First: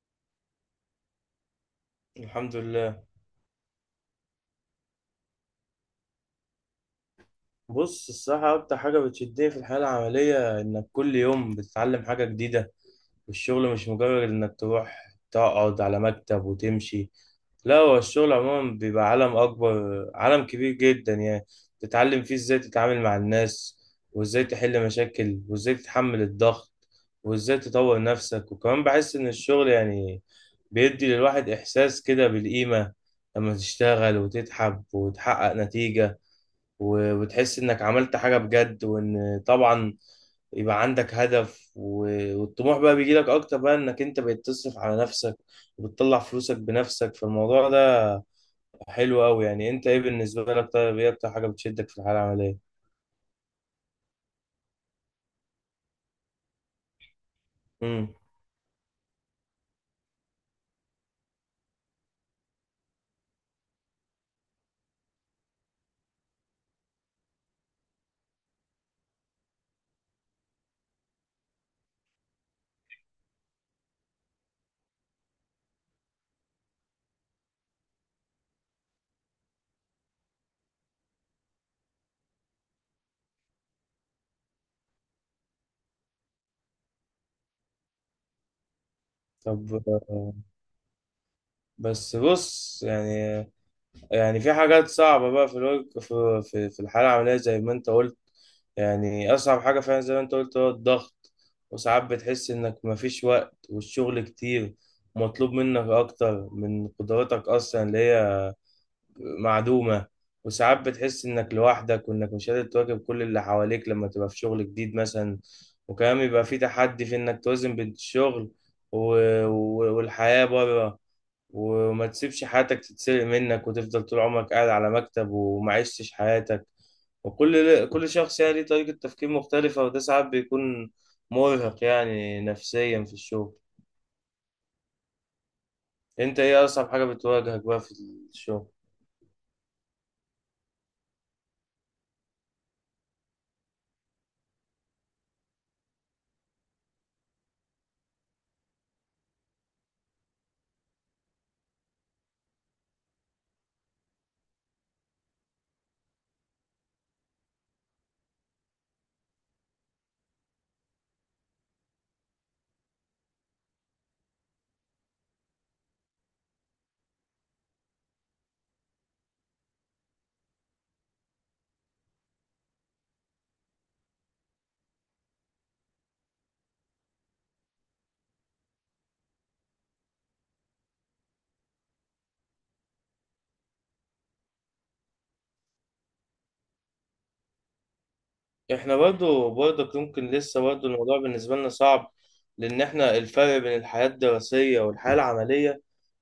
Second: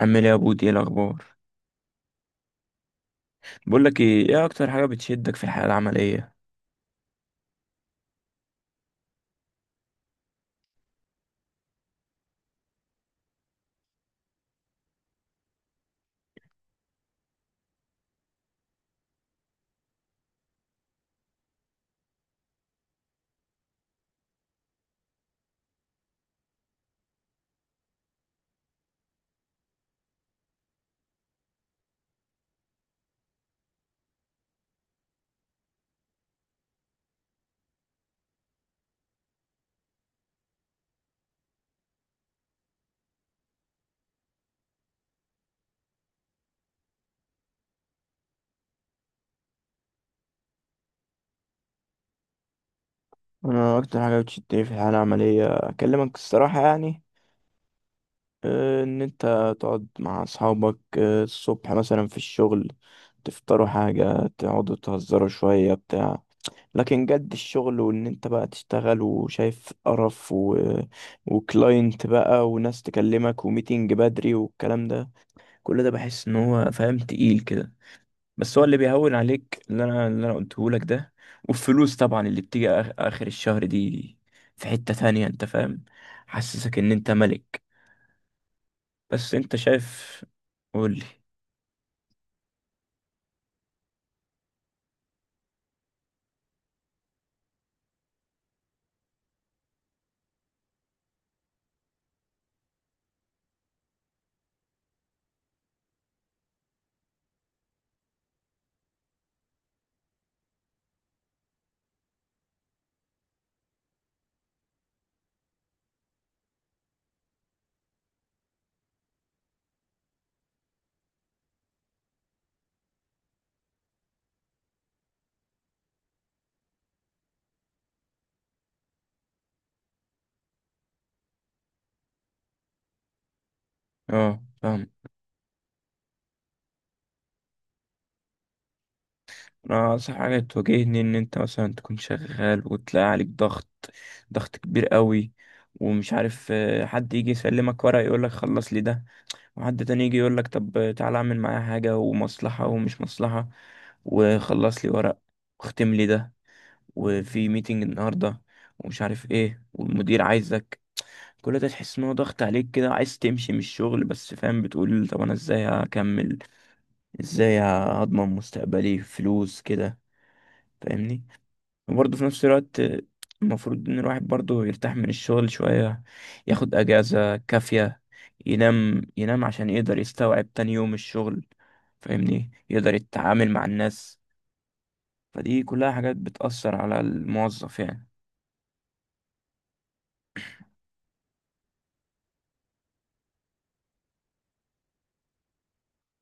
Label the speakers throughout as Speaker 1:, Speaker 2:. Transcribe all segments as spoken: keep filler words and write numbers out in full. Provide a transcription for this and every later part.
Speaker 1: عامل ايه يا بودي؟ ايه الاخبار؟
Speaker 2: الحمد لله.
Speaker 1: بقول لك ايه ايه اكتر حاجه بتشدك في الحياه العمليه؟
Speaker 2: بص، الصراحة أكتر حاجة بتشدني في الحياة العملية إنك كل يوم بتتعلم حاجة جديدة، والشغل مش مجرد إنك تروح تقعد على مكتب وتمشي. لا، هو الشغل عموما بيبقى عالم أكبر، عالم كبير جدا يعني. تتعلم فيه إزاي تتعامل مع الناس، وإزاي تحل مشاكل، وإزاي تتحمل الضغط، وإزاي تطور نفسك. وكمان بحس إن الشغل يعني بيدي للواحد إحساس كده بالقيمة، لما تشتغل وتتعب وتحقق نتيجة، و- وتحس انك عملت حاجة بجد. وان طبعا يبقى عندك هدف، و- والطموح بقى بيجيلك اكتر، بقى انك انت بقيت تصرف على نفسك وبتطلع فلوسك بنفسك. فالموضوع ده حلو قوي يعني. انت ايه بالنسبة لك؟ طيب، ايه اكتر حاجة بتشدك في الحالة العملية؟
Speaker 1: انا اكتر حاجه بتشدني في الحياه العمليه، اكلمك الصراحه، يعني
Speaker 2: امم
Speaker 1: آه، ان انت تقعد مع اصحابك، آه، الصبح مثلا في الشغل، تفطروا حاجه، تقعدوا تهزروا شويه بتاع. لكن جد الشغل، وان انت بقى تشتغل وشايف قرف و... وكلاينت بقى وناس تكلمك وميتنج بدري والكلام ده. كل ده بحس ان هو فاهم تقيل كده. بس هو اللي بيهون عليك اللي انا اللي انا قلته لك ده، والفلوس طبعا اللي بتيجي آخ- اخر الشهر دي، في حتة تانية، انت فاهم؟ حسسك ان انت ملك. بس انت
Speaker 2: طب،
Speaker 1: شايف؟
Speaker 2: آه،
Speaker 1: قولي.
Speaker 2: بس بص يعني يعني في حاجات صعبة بقى في الوج- في في في الحالة العملية زي ما أنت قلت. يعني أصعب حاجة فعلا زي ما أنت قلت هو الضغط. وساعات بتحس إنك مفيش وقت والشغل كتير ومطلوب منك أكتر من قدراتك أصلا، اللي هي معدومة. وساعات بتحس إنك لوحدك وإنك مش قادر تواكب كل اللي حواليك لما تبقى في شغل جديد مثلا. وكمان بيبقى في تحدي في إنك توازن بين الشغل و- و- والحياة بره، وما تسيبش حياتك تتسرق منك وتفضل طول عمرك قاعد على مكتب وما عشتش حياتك. وكل كل شخص يعني ليه طريقة تفكير مختلفة، وده ساعات بيكون مرهق يعني نفسيا في الشغل.
Speaker 1: اه، فاهم.
Speaker 2: انت ايه اصعب حاجة بتواجهك بقى في الشغل؟
Speaker 1: انا اصح حاجة تواجهني ان انت مثلا تكون شغال وتلاقي عليك ضغط، ضغط كبير قوي، ومش عارف، آه، حد يجي يسلمك ورقة يقولك خلص لي ده، وحد تاني يجي يقولك طب تعالى اعمل معايا حاجة، ومصلحة ومش مصلحة، وخلص لي ورق، واختم لي ده، وفي ميتنج النهارده، ومش عارف ايه، والمدير عايزك. كل ده تحس ان هو ضغط عليك كده، عايز تمشي من الشغل، بس فاهم، بتقول طب انا ازاي هكمل؟ ازاي هضمن مستقبلي؟ فلوس كده، فاهمني؟ وبرضه في نفس الوقت، المفروض ان الواحد برضه يرتاح من الشغل شوية، ياخد اجازة كافية، ينام ينام عشان يقدر يستوعب تاني يوم الشغل، فاهمني، يقدر يتعامل مع الناس. فدي كلها حاجات بتأثر على الموظف، يعني.
Speaker 2: احنا برضو برضك ممكن لسه برضو الموضوع بالنسبة لنا صعب، لأن احنا الفرق بين الحياة الدراسية والحياة العملية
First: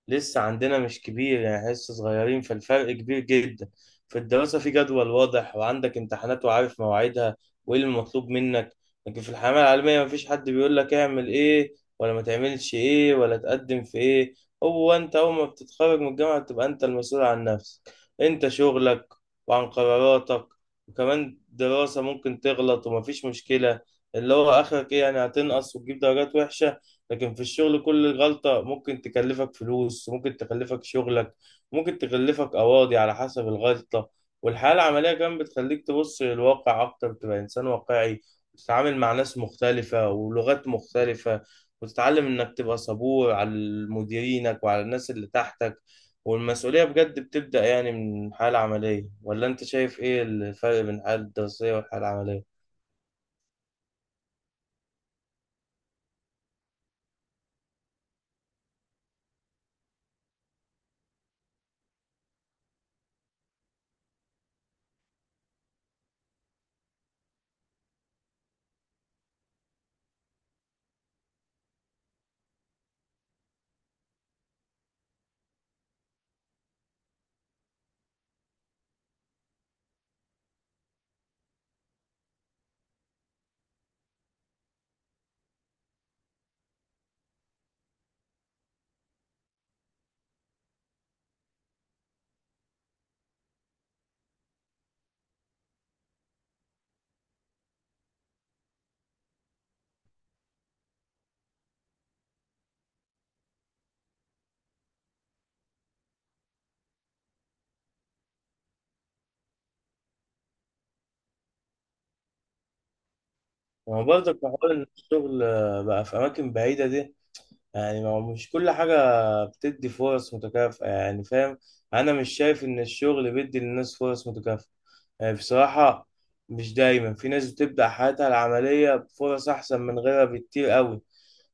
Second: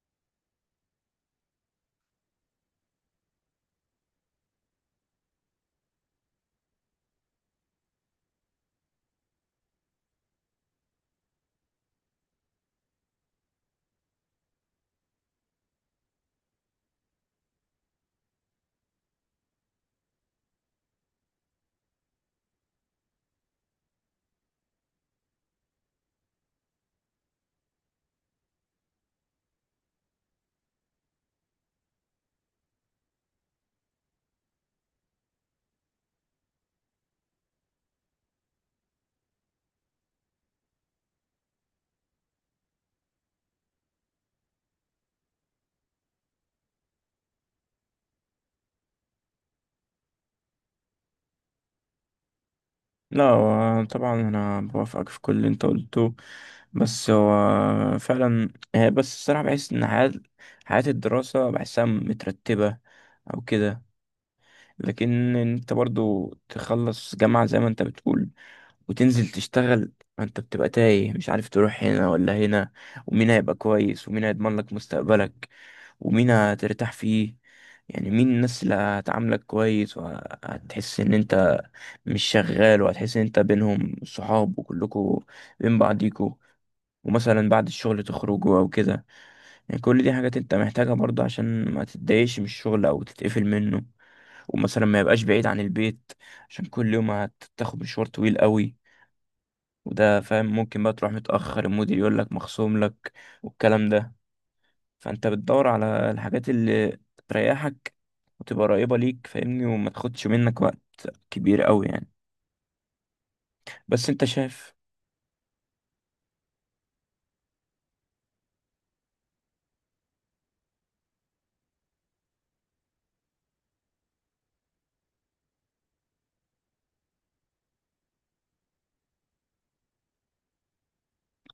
Speaker 2: لسه عندنا مش كبير يعني. إحنا لسه صغيرين فالفرق كبير جدا. في الدراسة في جدول واضح وعندك امتحانات وعارف مواعيدها وإيه اللي مطلوب منك. لكن في الحياة العملية مفيش حد بيقول لك اعمل إيه ولا ما تعملش إيه ولا تقدم في إيه. هو أنت أول ما بتتخرج من الجامعة بتبقى أنت المسؤول عن نفسك، أنت شغلك، وعن قراراتك. وكمان دراسة ممكن تغلط ومفيش مشكلة، اللي هو آخرك إيه يعني؟ هتنقص وتجيب درجات وحشة. لكن في الشغل كل غلطة ممكن تكلفك فلوس، ممكن تكلفك شغلك، ممكن تكلفك قواضي على حسب الغلطة. والحياة العملية كمان بتخليك تبص للواقع أكتر، تبقى إنسان واقعي، وتتعامل مع ناس مختلفة ولغات مختلفة، وتتعلم إنك تبقى صبور على مديرينك وعلى الناس اللي تحتك. والمسؤولية بجد بتبدأ يعني من حالة عملية. ولا أنت شايف إيه الفرق بين الحالة الدراسية والحالة العملية؟
Speaker 1: لا، هو طبعا انا بوافقك في كل اللي انت قلته. بس هو فعلا هي، بس الصراحه بحس ان حياه حياه الدراسه بحسها مترتبه او كده. لكن انت برضو تخلص جامعه زي ما انت بتقول وتنزل تشتغل، ما انت بتبقى تايه، مش عارف تروح هنا ولا هنا، ومين هيبقى كويس، ومين هيضمن لك مستقبلك، ومين هترتاح فيه، يعني مين الناس اللي هتعاملك كويس، وهتحس ان انت مش شغال، وهتحس ان انت بينهم صحاب وكلكوا بين بعضيكوا، ومثلا بعد الشغل تخرجوا او كده. يعني كل دي حاجات انت محتاجها برضه عشان ما تتضايقش من الشغل او تتقفل منه. ومثلا ما يبقاش بعيد عن البيت، عشان كل يوم هتاخد مشوار طويل قوي، وده فاهم ممكن بقى تروح متأخر، المدير يقول لك مخصوم لك والكلام ده. فانت بتدور على الحاجات اللي تريحك وتبقى قريبة ليك، فاهمني، وما تاخدش منك وقت كبير قوي يعني.
Speaker 2: ما هو
Speaker 1: بس انت
Speaker 2: برضك بحاول
Speaker 1: شايف؟
Speaker 2: إن الشغل، آه، بقى في أماكن بعيدة دي. يعني ما هو مش كل حاجة بتدي فرص متكافئة، يعني فاهم. أنا مش شايف إن الشغل بيدي للناس فرص متكافئة يعني، بصراحة. مش دايما، في ناس بتبدأ حياتها العملية بفرص أحسن من غيرها بكتير قوي،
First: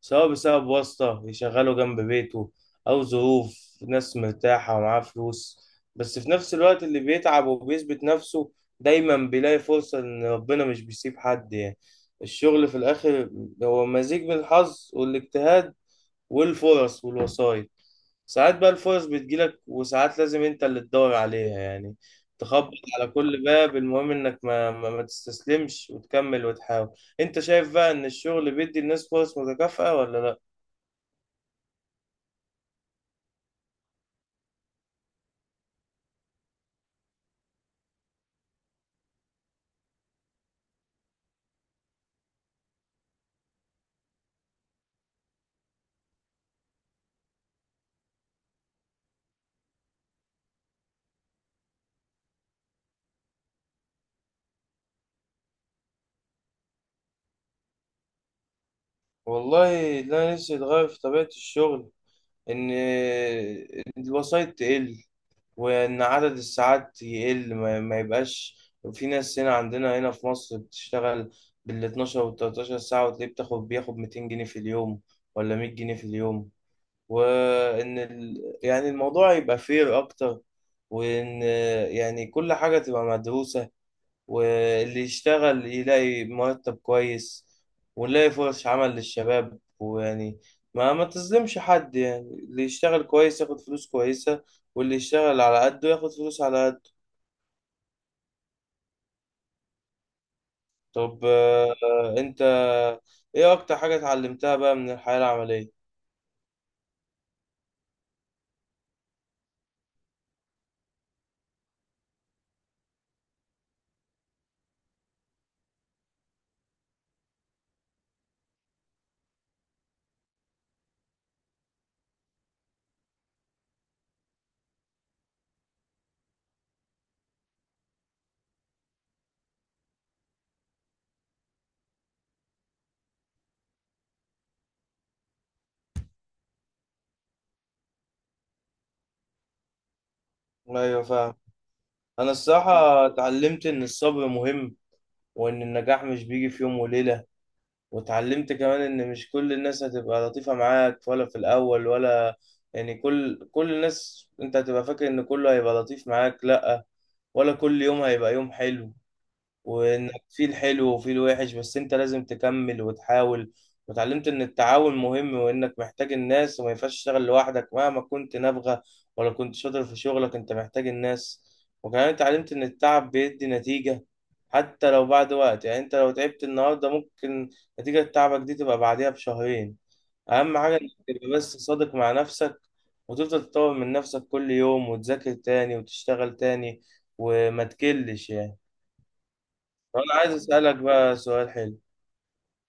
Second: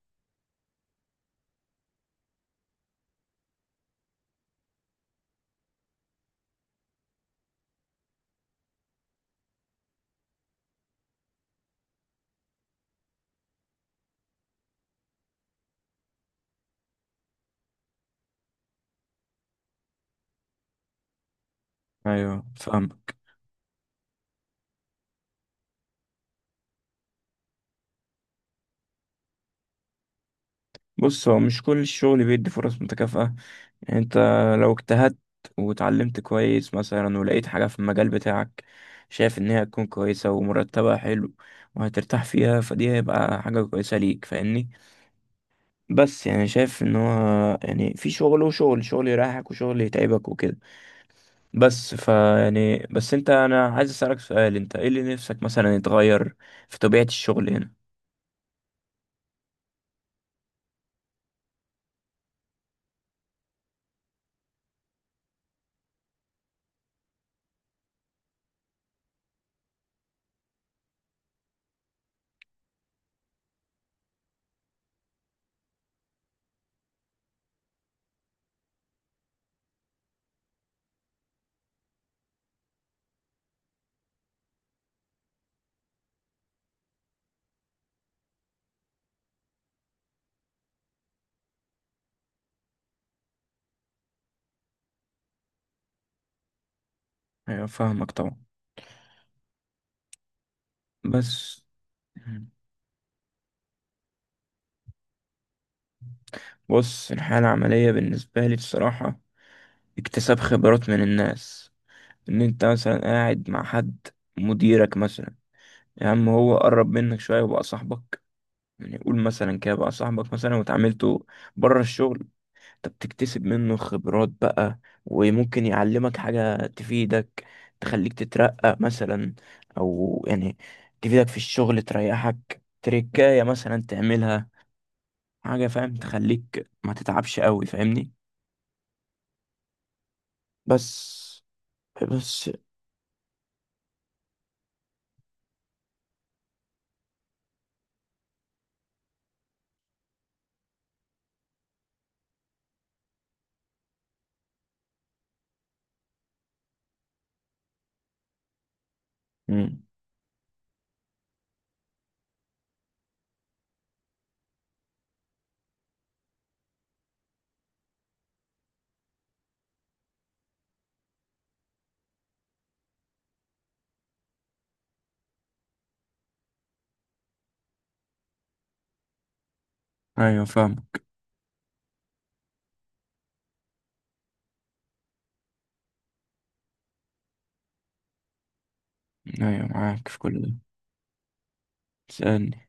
Speaker 2: سواء بسبب واسطة يشغله جنب بيته، أو ظروف ناس مرتاحة ومعاه فلوس. بس في نفس الوقت اللي بيتعب وبيثبت نفسه دايما بيلاقي فرصة، إن ربنا مش بيسيب حد يعني. الشغل في الآخر هو مزيج من الحظ والاجتهاد والفرص والوسايط. ساعات بقى الفرص بتجيلك، وساعات لازم انت اللي تدور عليها يعني.
Speaker 1: ايوه،
Speaker 2: تخبط
Speaker 1: فاهم.
Speaker 2: على كل باب، المهم انك ما, ما, ما تستسلمش وتكمل وتحاول. انت شايف بقى ان الشغل بيدي الناس فرص متكافئة ولا لا؟
Speaker 1: بص، هو مش كل الشغل بيدي فرص متكافئة. يعني انت لو اجتهدت وتعلمت كويس مثلا، ولقيت حاجة في المجال بتاعك شايف ان هي هتكون كويسة ومرتبها حلو وهترتاح فيها، فدي هيبقى حاجة كويسة ليك، فاهمني. بس يعني شايف ان هو، يعني في شغل وشغل، شغل يريحك وشغل يتعبك وكده. بس ف يعني بس انت انا عايز اسالك سؤال، انت ايه اللي نفسك مثلا يتغير في طبيعة الشغل هنا؟
Speaker 2: والله، ده نفسي يتغير في طبيعة الشغل، ان الوسايط تقل، وإن عدد الساعات يقل، ما, ما يبقاش في ناس هنا، عندنا هنا في مصر بتشتغل بال اتناشر وال تلتاشر ساعة، وتلاقيه بتاخد بياخد مئتين جنيه في اليوم، ولا مية جنيه في اليوم. وإن ال... يعني الموضوع يبقى فير أكتر، وإن يعني كل حاجة تبقى مدروسة، واللي يشتغل يلاقي مرتب كويس، ونلاقي فرص عمل للشباب، ويعني ما ما تظلمش حد يعني. اللي يشتغل كويس ياخد فلوس كويسة، واللي يشتغل على قده ياخد فلوس على قده.
Speaker 1: ايوه، فاهمك طبعا.
Speaker 2: طب،
Speaker 1: بس
Speaker 2: آه، انت ايه اكتر حاجة اتعلمتها بقى من الحياة العملية؟
Speaker 1: بص، الحالة العملية بالنسبة لي بصراحة اكتساب خبرات من الناس. ان انت مثلا قاعد مع حد، مديرك مثلا، يا عم هو قرب منك شوية وبقى صاحبك، يعني قول مثلا كده بقى صاحبك مثلا، وتعاملته بره الشغل، انت بتكتسب منه خبرات بقى، وممكن يعلمك حاجة تفيدك، تخليك تترقى مثلا، او يعني تفيدك في الشغل، تريحك، تركاية مثلا تعملها حاجة فاهم، تخليك ما تتعبش قوي، فاهمني. بس
Speaker 2: ايوه فاهم. انا
Speaker 1: بس
Speaker 2: الصراحة اتعلمت ان الصبر مهم، وان النجاح مش بيجي في يوم وليلة. واتعلمت كمان ان مش كل الناس هتبقى لطيفة معاك، ولا في الاول ولا. يعني كل كل الناس انت هتبقى فاكر ان كله هيبقى لطيف معاك، لا. ولا كل يوم هيبقى يوم حلو.
Speaker 1: مم.
Speaker 2: وانك في الحلو وفي الوحش بس انت لازم تكمل وتحاول. وتعلمت ان التعاون مهم، وانك محتاج الناس، وما ينفعش تشتغل لوحدك مهما كنت نابغة ولا كنت شاطر في شغلك، انت محتاج الناس. وكمان اتعلمت ان التعب بيدي نتيجة، حتى لو بعد وقت. يعني انت لو تعبت النهاردة، ممكن نتيجة تعبك دي تبقى بعديها بشهرين.
Speaker 1: ايوه،
Speaker 2: اهم حاجة انك
Speaker 1: فاهمك.
Speaker 2: تبقى بس صادق مع نفسك، وتفضل تطور من نفسك كل يوم، وتذاكر تاني وتشتغل تاني، وما تكلش يعني.
Speaker 1: ايوه، معاك
Speaker 2: انا
Speaker 1: في
Speaker 2: عايز
Speaker 1: كل ده.
Speaker 2: اسالك بقى سؤال حلو.
Speaker 1: سألني.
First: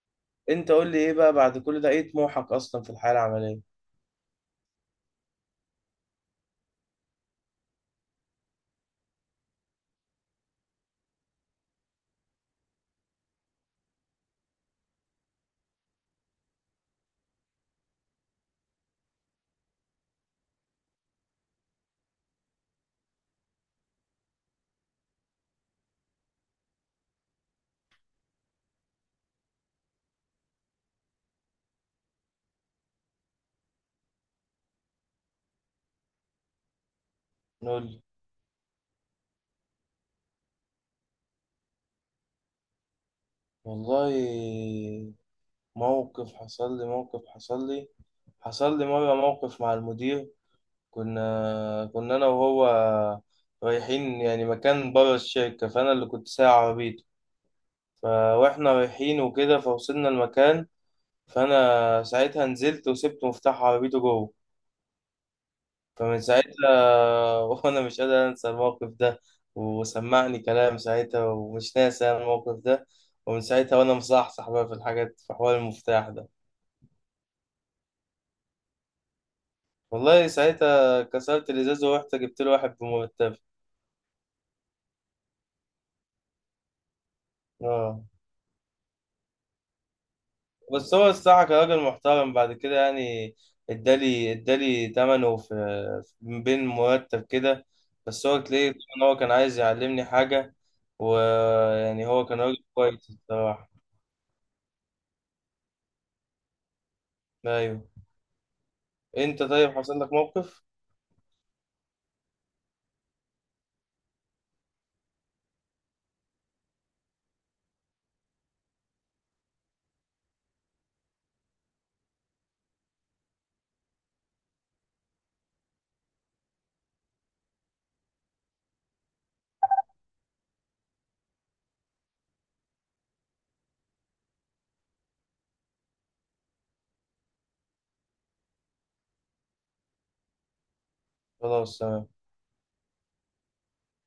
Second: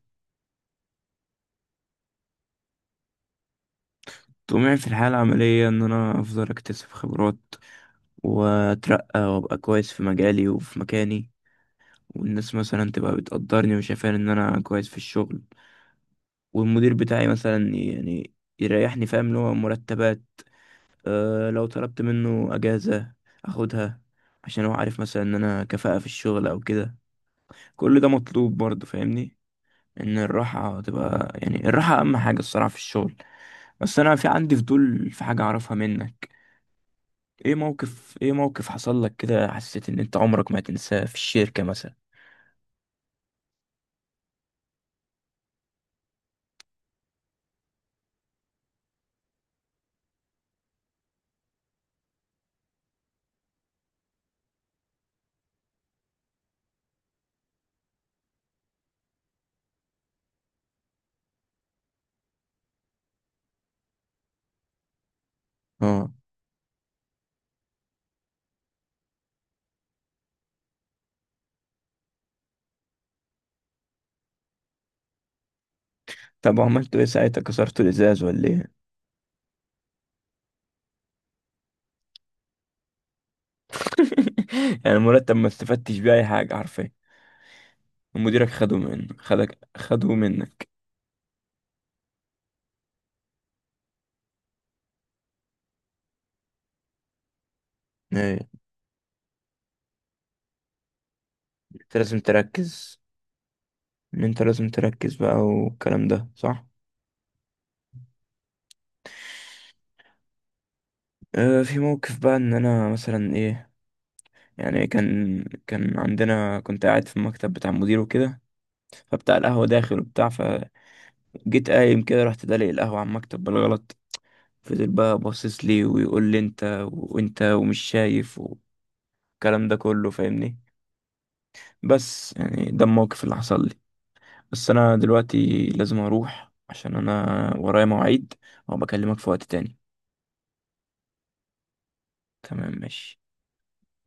Speaker 2: انت قول لي، ايه بقى بعد كل ده ايه طموحك اصلا في الحياه العمليه؟
Speaker 1: طموحي في الحياة العملية ان انا افضل اكتسب خبرات واترقى وابقى كويس في مجالي وفي مكاني، والناس مثلا تبقى بتقدرني وشايفاني ان انا كويس في الشغل، والمدير بتاعي مثلا يعني يريحني، فاهم، اللي هو مرتبات. أه لو طلبت منه اجازة اخدها، عشان هو عارف مثلا ان انا كفاءة في الشغل او كده. كل ده مطلوب برضه، فاهمني، ان الراحة تبقى، يعني الراحة اهم حاجة الصراحة في الشغل. بس انا في عندي فضول في حاجة اعرفها منك. ايه
Speaker 2: نقول لي.
Speaker 1: موقف، ايه موقف حصل لك كده حسيت ان انت عمرك ما هتنساه في الشركة مثلا؟
Speaker 2: والله، موقف حصل لي موقف حصل لي حصل لي مره موقف مع المدير. كنا كنا انا وهو رايحين يعني مكان بره الشركه، فانا اللي كنت سايق عربيته. ف- واحنا رايحين وكده فوصلنا المكان، فانا ساعتها نزلت وسبت مفتاح عربيته جوه.
Speaker 1: اه.
Speaker 2: فمن ساعتها وانا مش قادر انسى الموقف ده. وسمعني كلام ساعتها، ومش ناسي أنا الموقف ده، ومن ساعتها وانا مصحصح بقى في الحاجات، في حوار المفتاح ده.
Speaker 1: طب وعملتوا ايه ساعتها؟ كسرتوا الازاز ولا ايه؟
Speaker 2: والله ساعتها كسرت الازاز ورحت جبت له واحد بمرتب.
Speaker 1: يعني المرتب ما استفدتش بيه اي حاجه حرفيا؟
Speaker 2: اه.
Speaker 1: ومديرك خده منك خدك خده منك
Speaker 2: بس هو الصراحه كان راجل محترم بعد كده يعني. ادالي ادالي تمنه في في- بين مرتب كده. بس هو
Speaker 1: ايه،
Speaker 2: تلاقيه ان هو كان عايز يعلمني حاجه.
Speaker 1: انت
Speaker 2: ويعني
Speaker 1: لازم
Speaker 2: هو كان راجل
Speaker 1: تركز،
Speaker 2: كويس الصراحه.
Speaker 1: ان انت لازم تركز بقى والكلام ده صح.
Speaker 2: ايوه. انت طيب، حصل لك موقف؟
Speaker 1: اه، في موقف بقى ان انا مثلا ايه، يعني كان كان عندنا كنت قاعد في المكتب بتاع المدير وكده، فبتاع القهوه داخل وبتاع فجيت، قايم كده رحت دلق القهوه على المكتب بالغلط. فضل بقى باصص لي ويقول لي انت وانت ومش شايف، والكلام ده كله فاهمني. بس يعني ده الموقف اللي حصل لي. بس انا دلوقتي لازم اروح عشان انا ورايا مواعيد، وبكلمك في وقت تاني.
Speaker 2: خلاص.
Speaker 1: تمام، ماشي.